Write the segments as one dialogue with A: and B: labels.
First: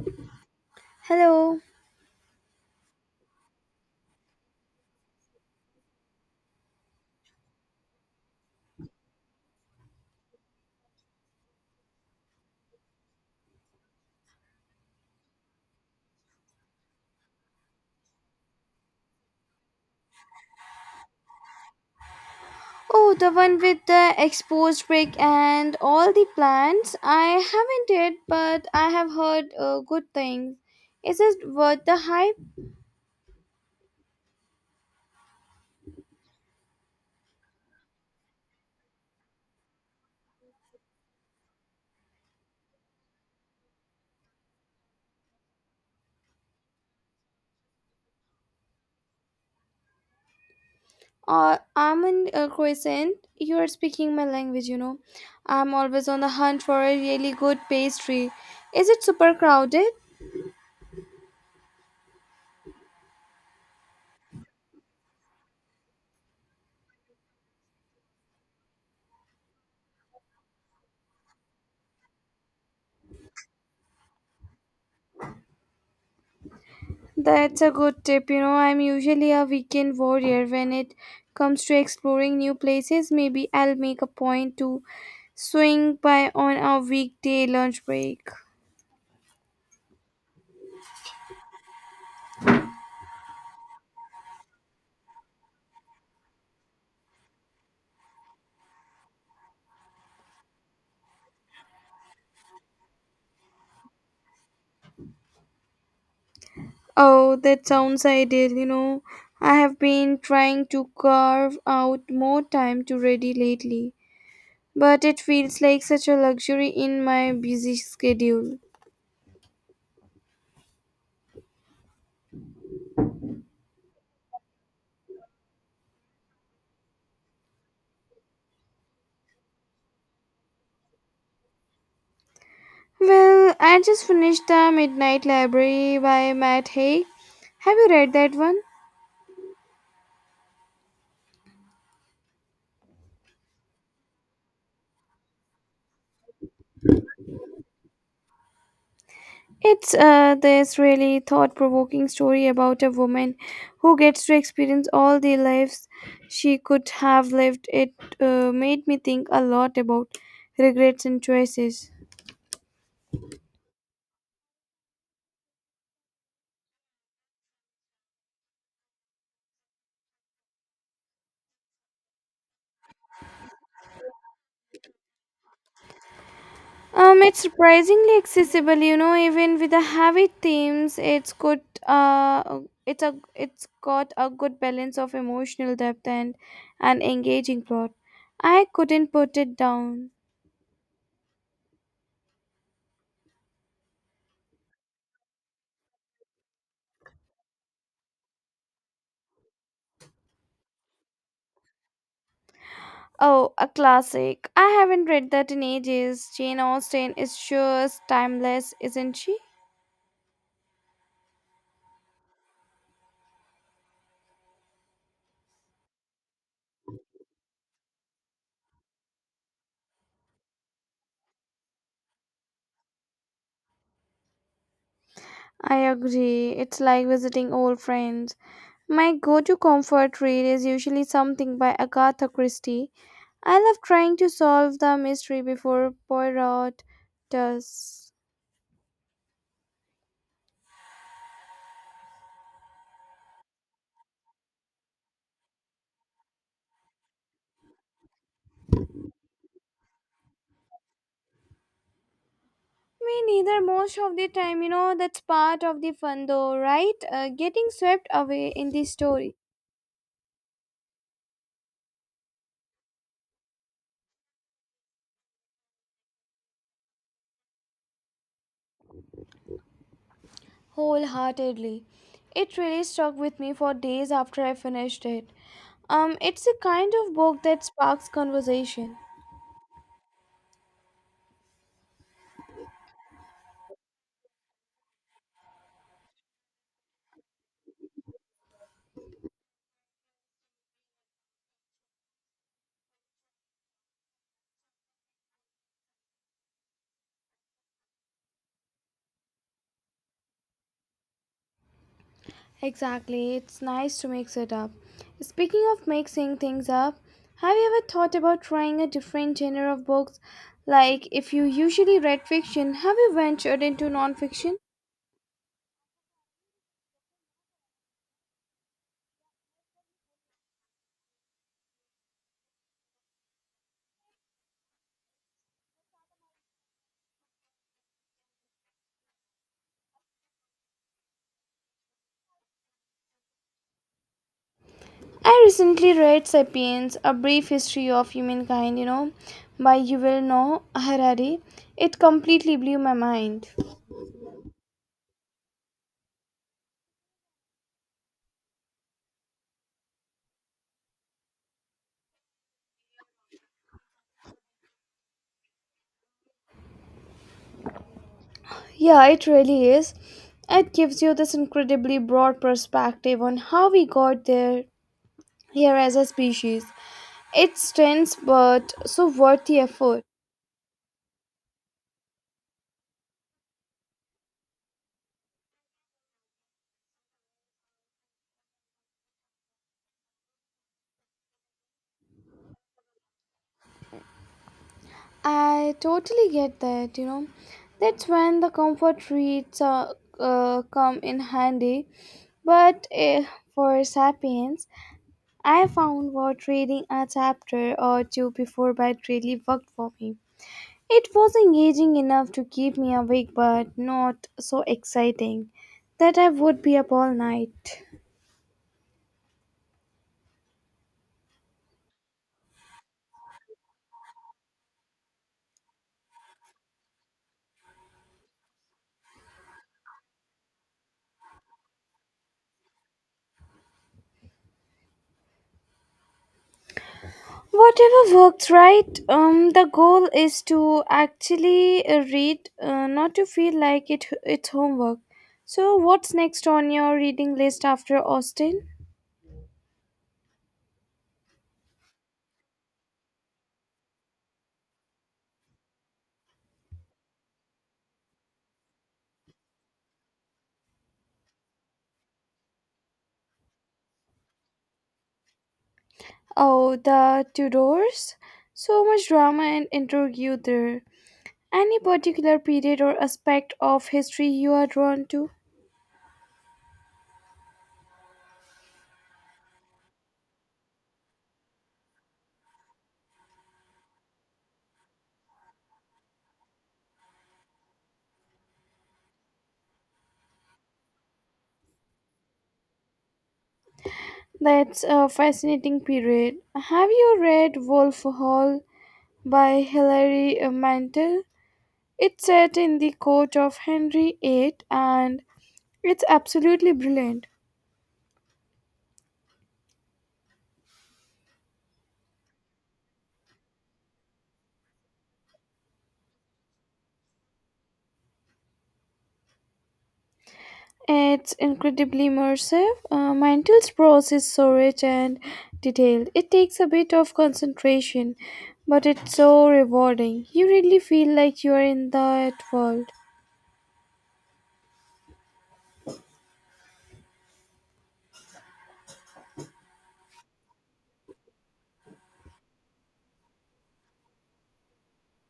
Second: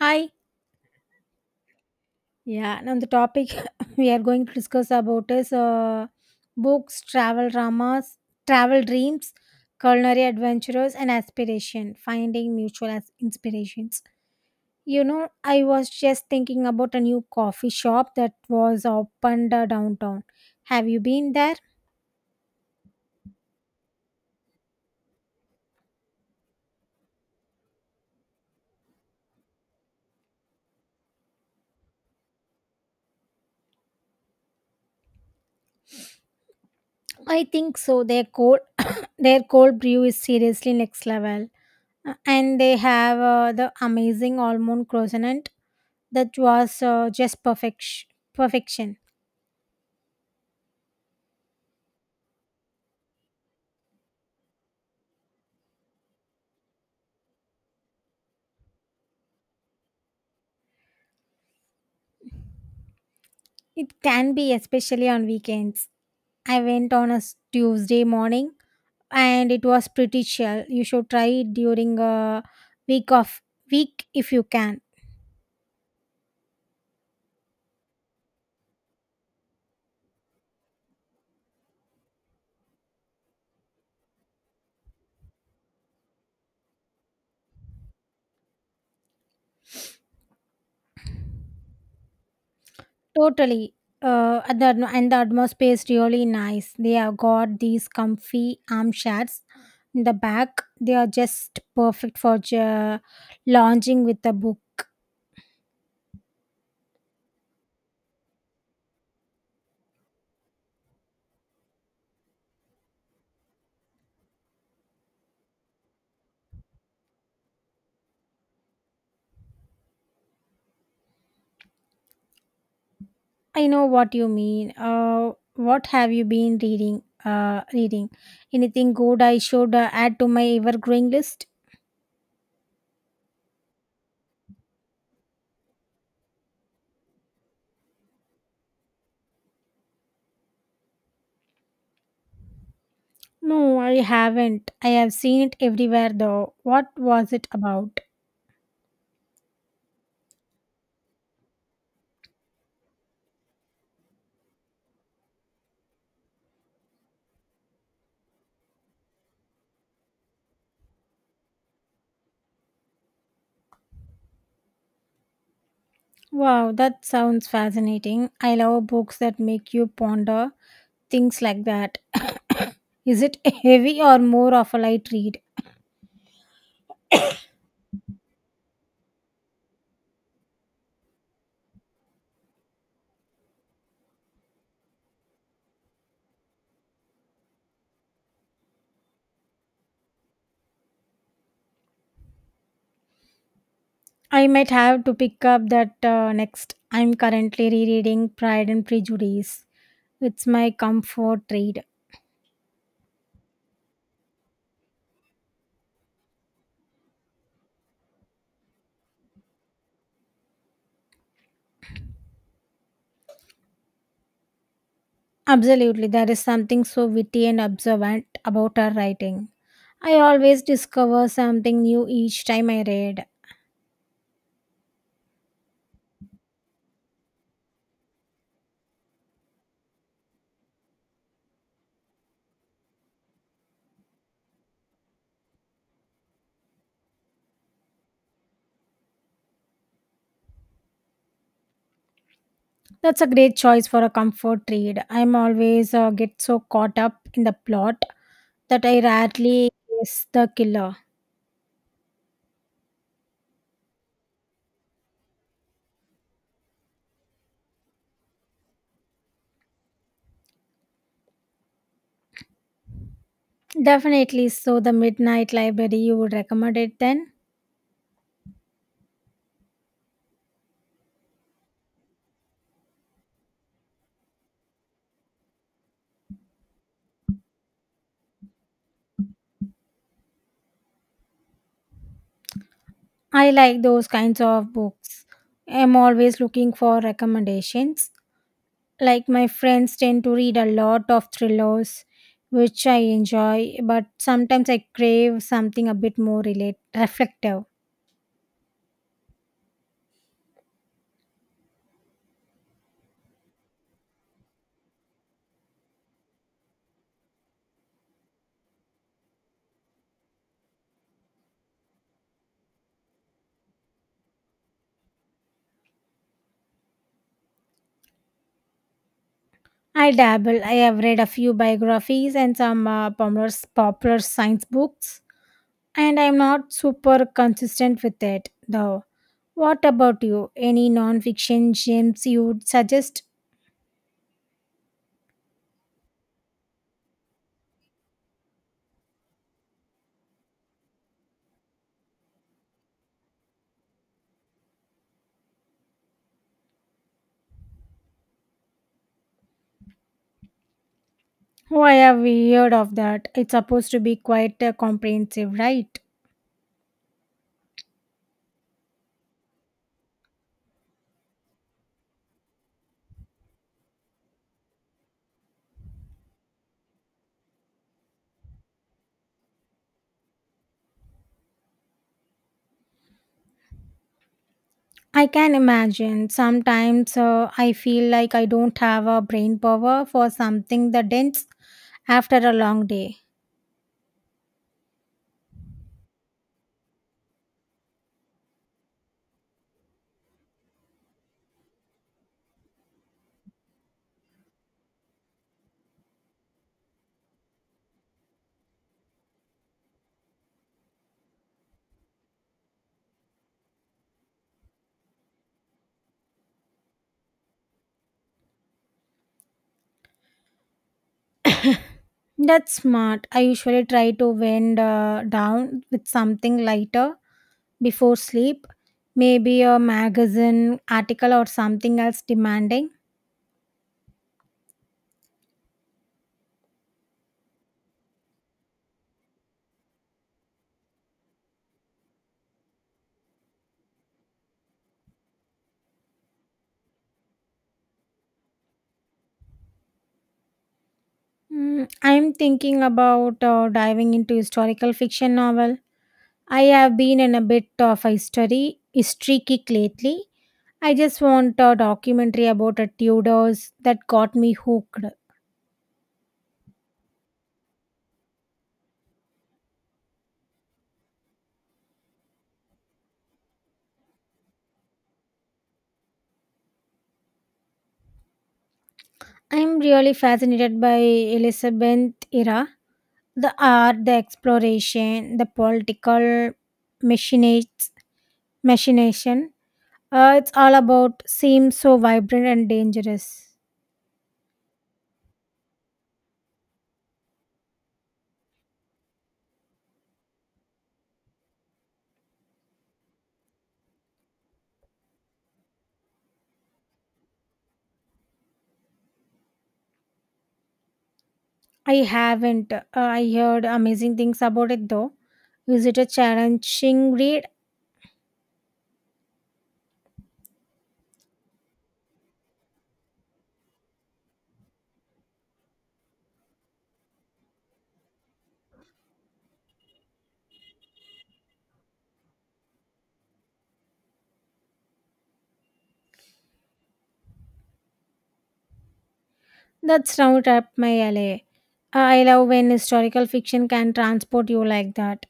A: Hi.
B: Hello.
A: Yeah, now the topic we are going to discuss about is books, travel dramas, travel dreams, culinary adventures, and aspiration, finding mutual as inspirations. You know, I was just thinking about a new coffee shop that was opened downtown. Have you been there?
B: Oh, the one with the exposed brick and all the plants. I haven't it, but I have heard good things. Is it worth the hype?
A: I think so. Their their cold brew is seriously next level. And they have the amazing almond croissant that was just perfect. Perfection.
B: Or almond crescent? You are speaking my language. I'm always on the hunt for a really good pastry. Is it super crowded?
A: It can be especially on weekends. I went on Tuesday morning, and it was pretty chill. You should try it during a week of week if you can.
B: That's a good tip. I'm usually a weekend warrior when it comes to exploring new places. Maybe I'll make a point to swing by on a weekday lunch break.
A: Totally. And the atmosphere is really nice. They have got these comfy armchairs in the back. They are just perfect for lounging with a book.
B: Oh, that sounds ideal. I have been trying to carve out more time to ready lately, but it feels like such a luxury in my busy schedule.
A: I know what you mean. What have you been reading? Reading anything good? I should add to my ever-growing list.
B: Well, I just finished The Midnight Library by Matt Haig. Have you read that one?
A: No, I haven't. I have seen it everywhere though. What was it about?
B: It's this really thought provoking story about a woman who gets to experience all the lives she could have lived. It made me think a lot about regrets and choices.
A: Wow, that sounds fascinating. I love books that make you ponder things like that. Is it heavy or more of a light read?
B: It's surprisingly accessible, even with the heavy themes, it's good. Uh, it's a it's got a good balance of emotional depth and an engaging plot. I couldn't put it down.
A: I might have to pick up that next. I'm currently rereading Pride and Prejudice. It's my comfort read.
B: Oh, a classic. I haven't read that in ages. Jane Austen is just timeless, isn't she?
A: Absolutely, there is something so witty and observant about her writing. I always discover something new each time I read.
B: I agree. It's like visiting old friends. My go to comfort read is usually something by Agatha Christie. I love trying to solve the mystery before Poirot does.
A: That's a great choice for a comfort read. I'm always get so caught up in the plot that I rarely guess the killer.
B: Me neither, most of the time. You know, that's part of the fun, though, right? Getting swept away in the story.
A: Definitely, so the Midnight Library, you would recommend it then?
B: Wholeheartedly. It really stuck with me for days after I finished it. It's a kind of book that sparks conversation.
A: I like those kinds of books. I'm always looking for recommendations. Like my friends tend to read a lot of thrillers, which I enjoy, but sometimes I crave something a bit more relate reflective.
B: Exactly, it's nice to mix it up. Speaking of mixing things up, have you ever thought about trying a different genre of books? Like, if you usually read fiction, have you ventured into nonfiction?
A: I dabble. I have read a few biographies and some popular science books, and I'm not super consistent with it though. What about you? Any non-fiction gems you would suggest?
B: I recently read Sapiens, A Brief History of Humankind, by Yuval Noah Harari. It completely blew my mind.
A: Oh, I have heard of that. It's supposed to be quite comprehensive, right?
B: Yeah, it really is. It gives you this incredibly broad perspective on how we got there here as a species. It's tense but so worth the effort.
A: I can imagine. Sometimes I feel like I don't have a brain power for something that ends after a long day.
B: I totally get that. That's when the comfort reads come in handy. But for Sapiens, I found what reading a chapter or two before bed really worked for me. It was engaging enough to keep me awake, but not so exciting that I would be up all night.
A: That's smart. I usually try to wind down with something lighter before sleep, maybe a magazine article or something else demanding.
B: Whatever works, right? The goal is to actually read, not to feel like it's homework. So, what's next on your reading list after Austin?
A: I'm thinking about diving into historical fiction novel. I have been in a bit of a history kick lately. I just want a documentary about a Tudors that got me hooked.
B: Oh, the Tudors. So much drama and intrigue there. Any particular period or aspect of history you are drawn to?
A: I'm really fascinated by Elizabeth era, the art, the exploration, the political machinates, machination. It's all about seems so vibrant and dangerous.
B: That's a fascinating period. Have you read Wolf Hall by Hilary Mantel? It's set in the court of Henry VIII and it's absolutely brilliant.
A: I haven't. I heard amazing things about it though. Is it a challenging read?
B: It's incredibly immersive. Mantel's prose is so rich and detailed. It takes a bit of concentration, but it's so rewarding. You really feel like you are in that world.
A: That's round up my alley. I love when historical fiction can transport you like that.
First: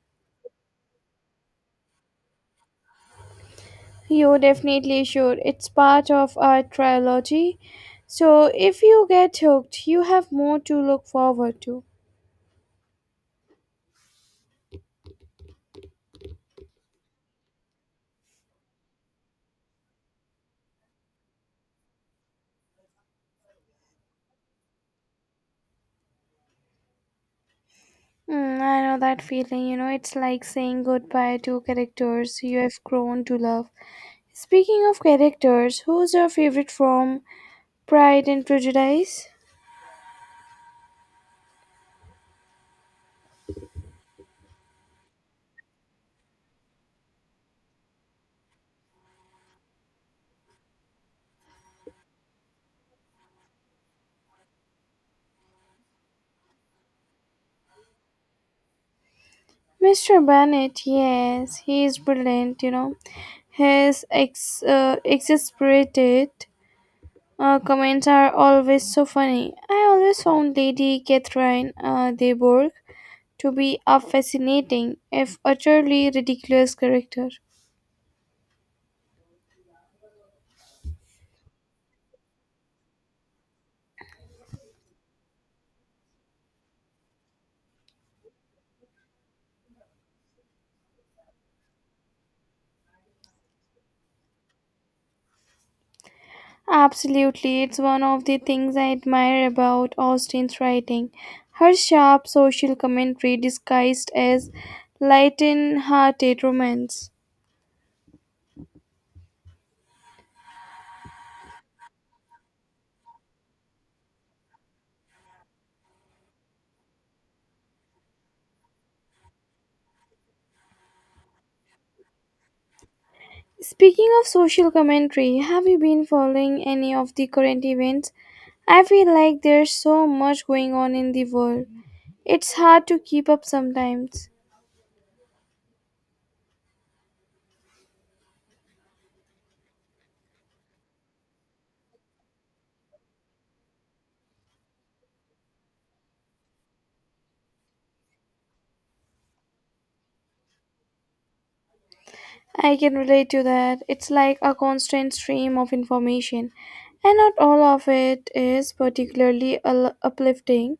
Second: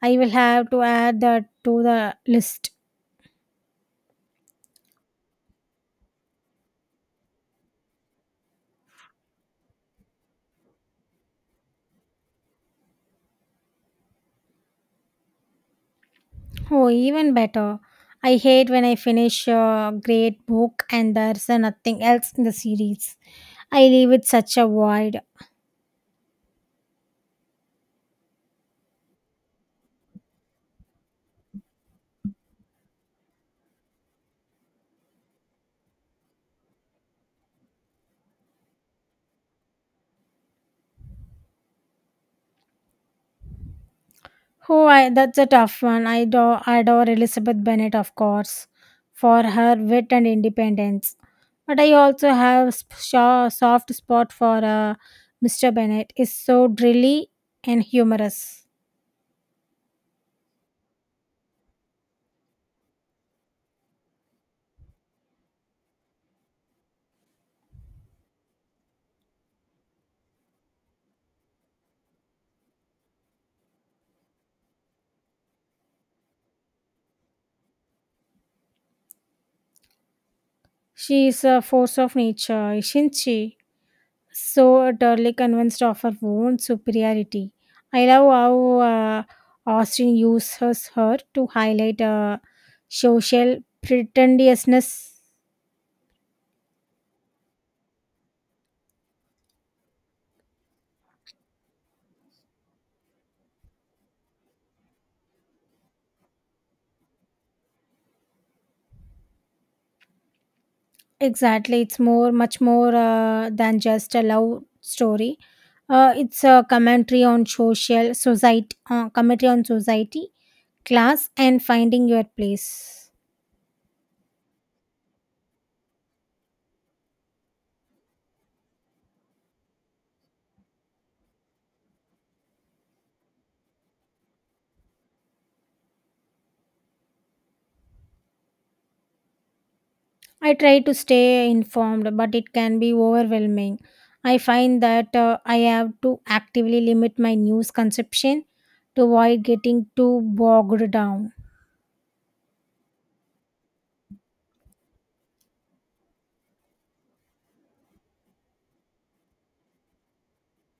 A: I will have to add that to the list.
B: You definitely should. It's part of our trilogy. So if you get hooked, you have more to look forward to.
A: Oh, even better. I hate when I finish a great book and there's nothing else in the series. I leave it such a void.
B: Mm, I know that feeling, it's like saying goodbye to characters you have grown to love. Speaking of characters, who's your favorite from Pride and Prejudice?
A: That's a tough one. I adore Elizabeth Bennet, of course, for her wit and independence. But I also have a soft spot for Mr. Bennet. Is so drilly and humorous.
B: Mr. Bennet, yes, he is brilliant. His exasperated comments are always so funny. I always found Lady Catherine de Bourgh to be a fascinating, if utterly ridiculous, character.
A: She is a force of nature, isn't she? So utterly convinced of her own superiority. I love how Austin uses her to highlight social pretentiousness.
B: Absolutely, it's one of the things I admire about Austen's writing. Her sharp social commentary disguised as lighten-hearted romance.
A: Exactly. It's much more than just a love story. It's a commentary on society, class, and finding your place.
B: Speaking of social commentary, have you been following any of the current events? I feel like there's so much going on in the world. It's hard to keep up sometimes.
A: I try to stay informed, but it can be overwhelming. I find that I have to actively limit my news consumption to avoid getting too bogged down.
B: I can relate to that. It's like a constant stream of information, and not all of it is particularly uplifting.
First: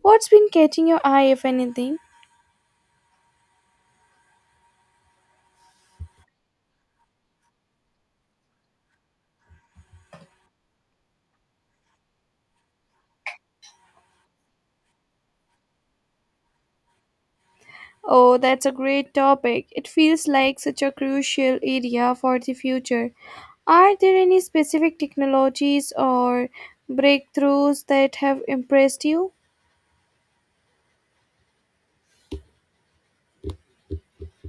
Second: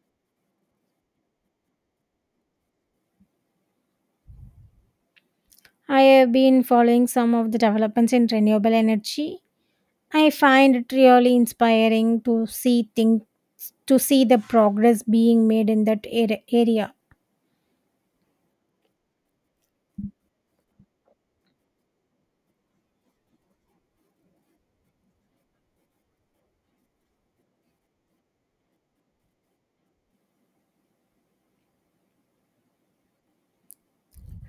B: What's been catching your eye, if anything?
A: I have been following some of the developments in renewable energy. I find it really inspiring to see things to see the progress being made in that area.
B: Oh, that's a great topic. It feels like such a crucial area for the future. Are there any specific technologies or breakthroughs that have impressed you?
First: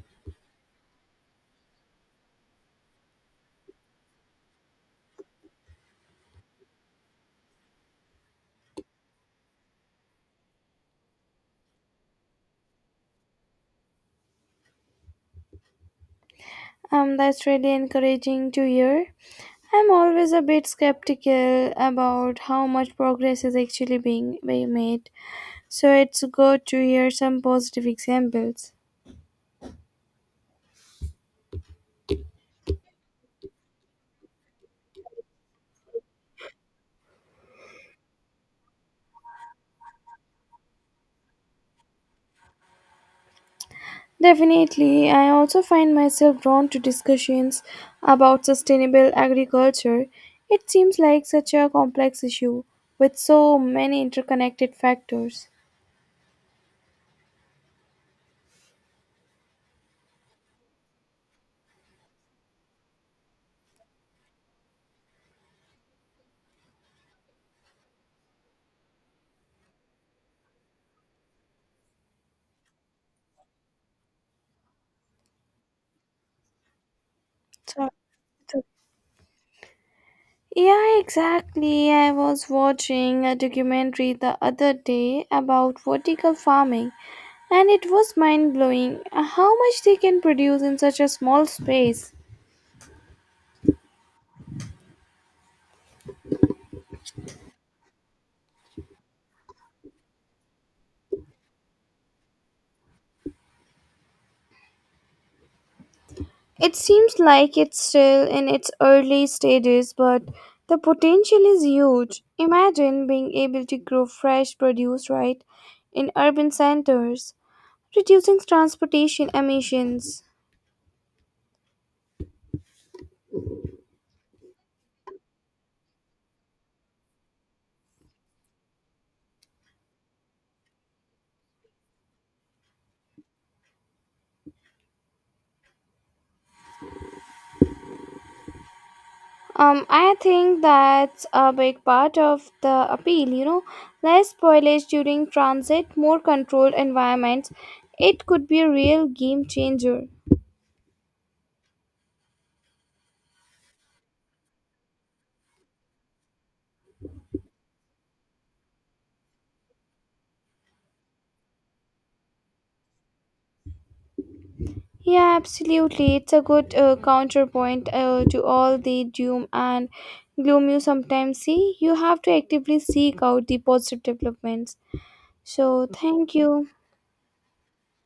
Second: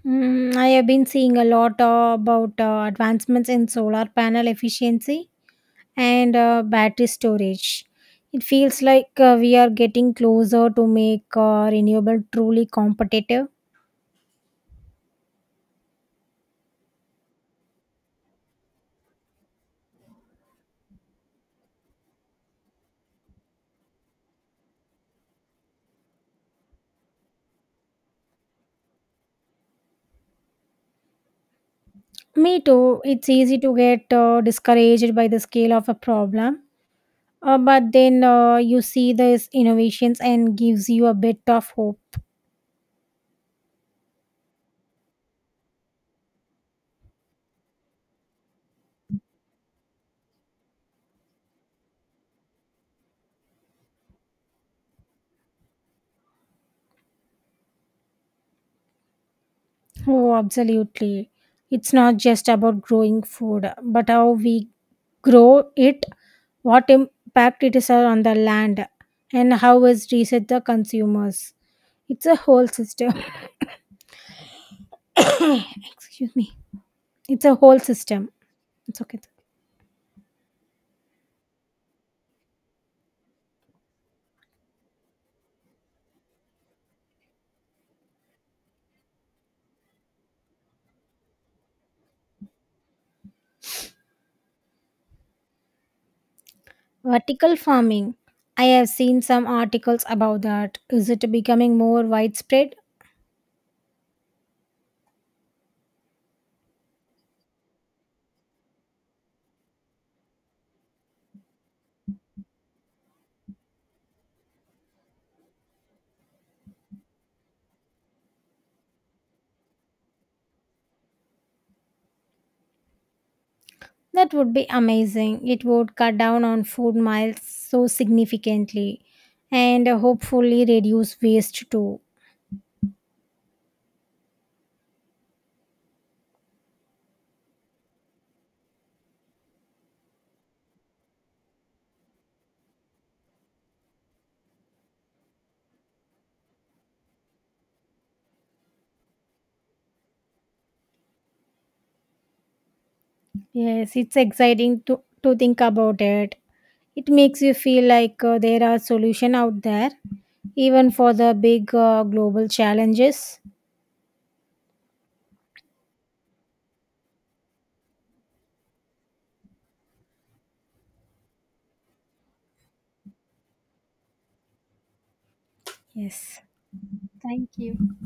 A: I have been seeing a lot about advancements in solar panel efficiency and battery storage. It feels like we are getting closer to make renewable truly competitive.
B: That's really encouraging to hear. I'm always a bit skeptical about how much progress is actually being made, so it's good to hear some positive examples.
A: Me too. It's easy to get discouraged by the scale of a problem, but then you see these innovations and gives you a bit of hope.
B: Definitely, I also find myself drawn to discussions about sustainable agriculture. It seems like such a complex issue with so many interconnected factors.
A: Oh, absolutely. It's not just about growing food, but how we grow it, what impact it is on the land, and how is reset the consumers. It's a whole system. Excuse me. It's a whole
B: So,
A: system.
B: so.
A: It's okay.
B: Yeah, exactly. I was watching a documentary the other day about vertical farming, and it was mind blowing how much they can produce in such a small space.
A: Vertical farming. I have seen some articles about that. Is it becoming more widespread?
B: It seems like it's still in its early stages, but the potential is huge. Imagine being able to grow fresh produce right in urban centers, reducing transportation emissions.
A: That would be amazing. It would cut down on food miles so significantly and hopefully reduce waste too.
B: I think that's a big part of the appeal, less spoilage during transit, more controlled environments. It could be a real game changer.
A: Yes, it's exciting to think about it. It makes you feel like there are solutions out there, even for the big global challenges.
B: Yeah, absolutely. It's a good counterpoint to all the doom and gloom you sometimes see. You have to actively seek out the positive developments. So, thank
A: Yes,
B: you.
A: thank you.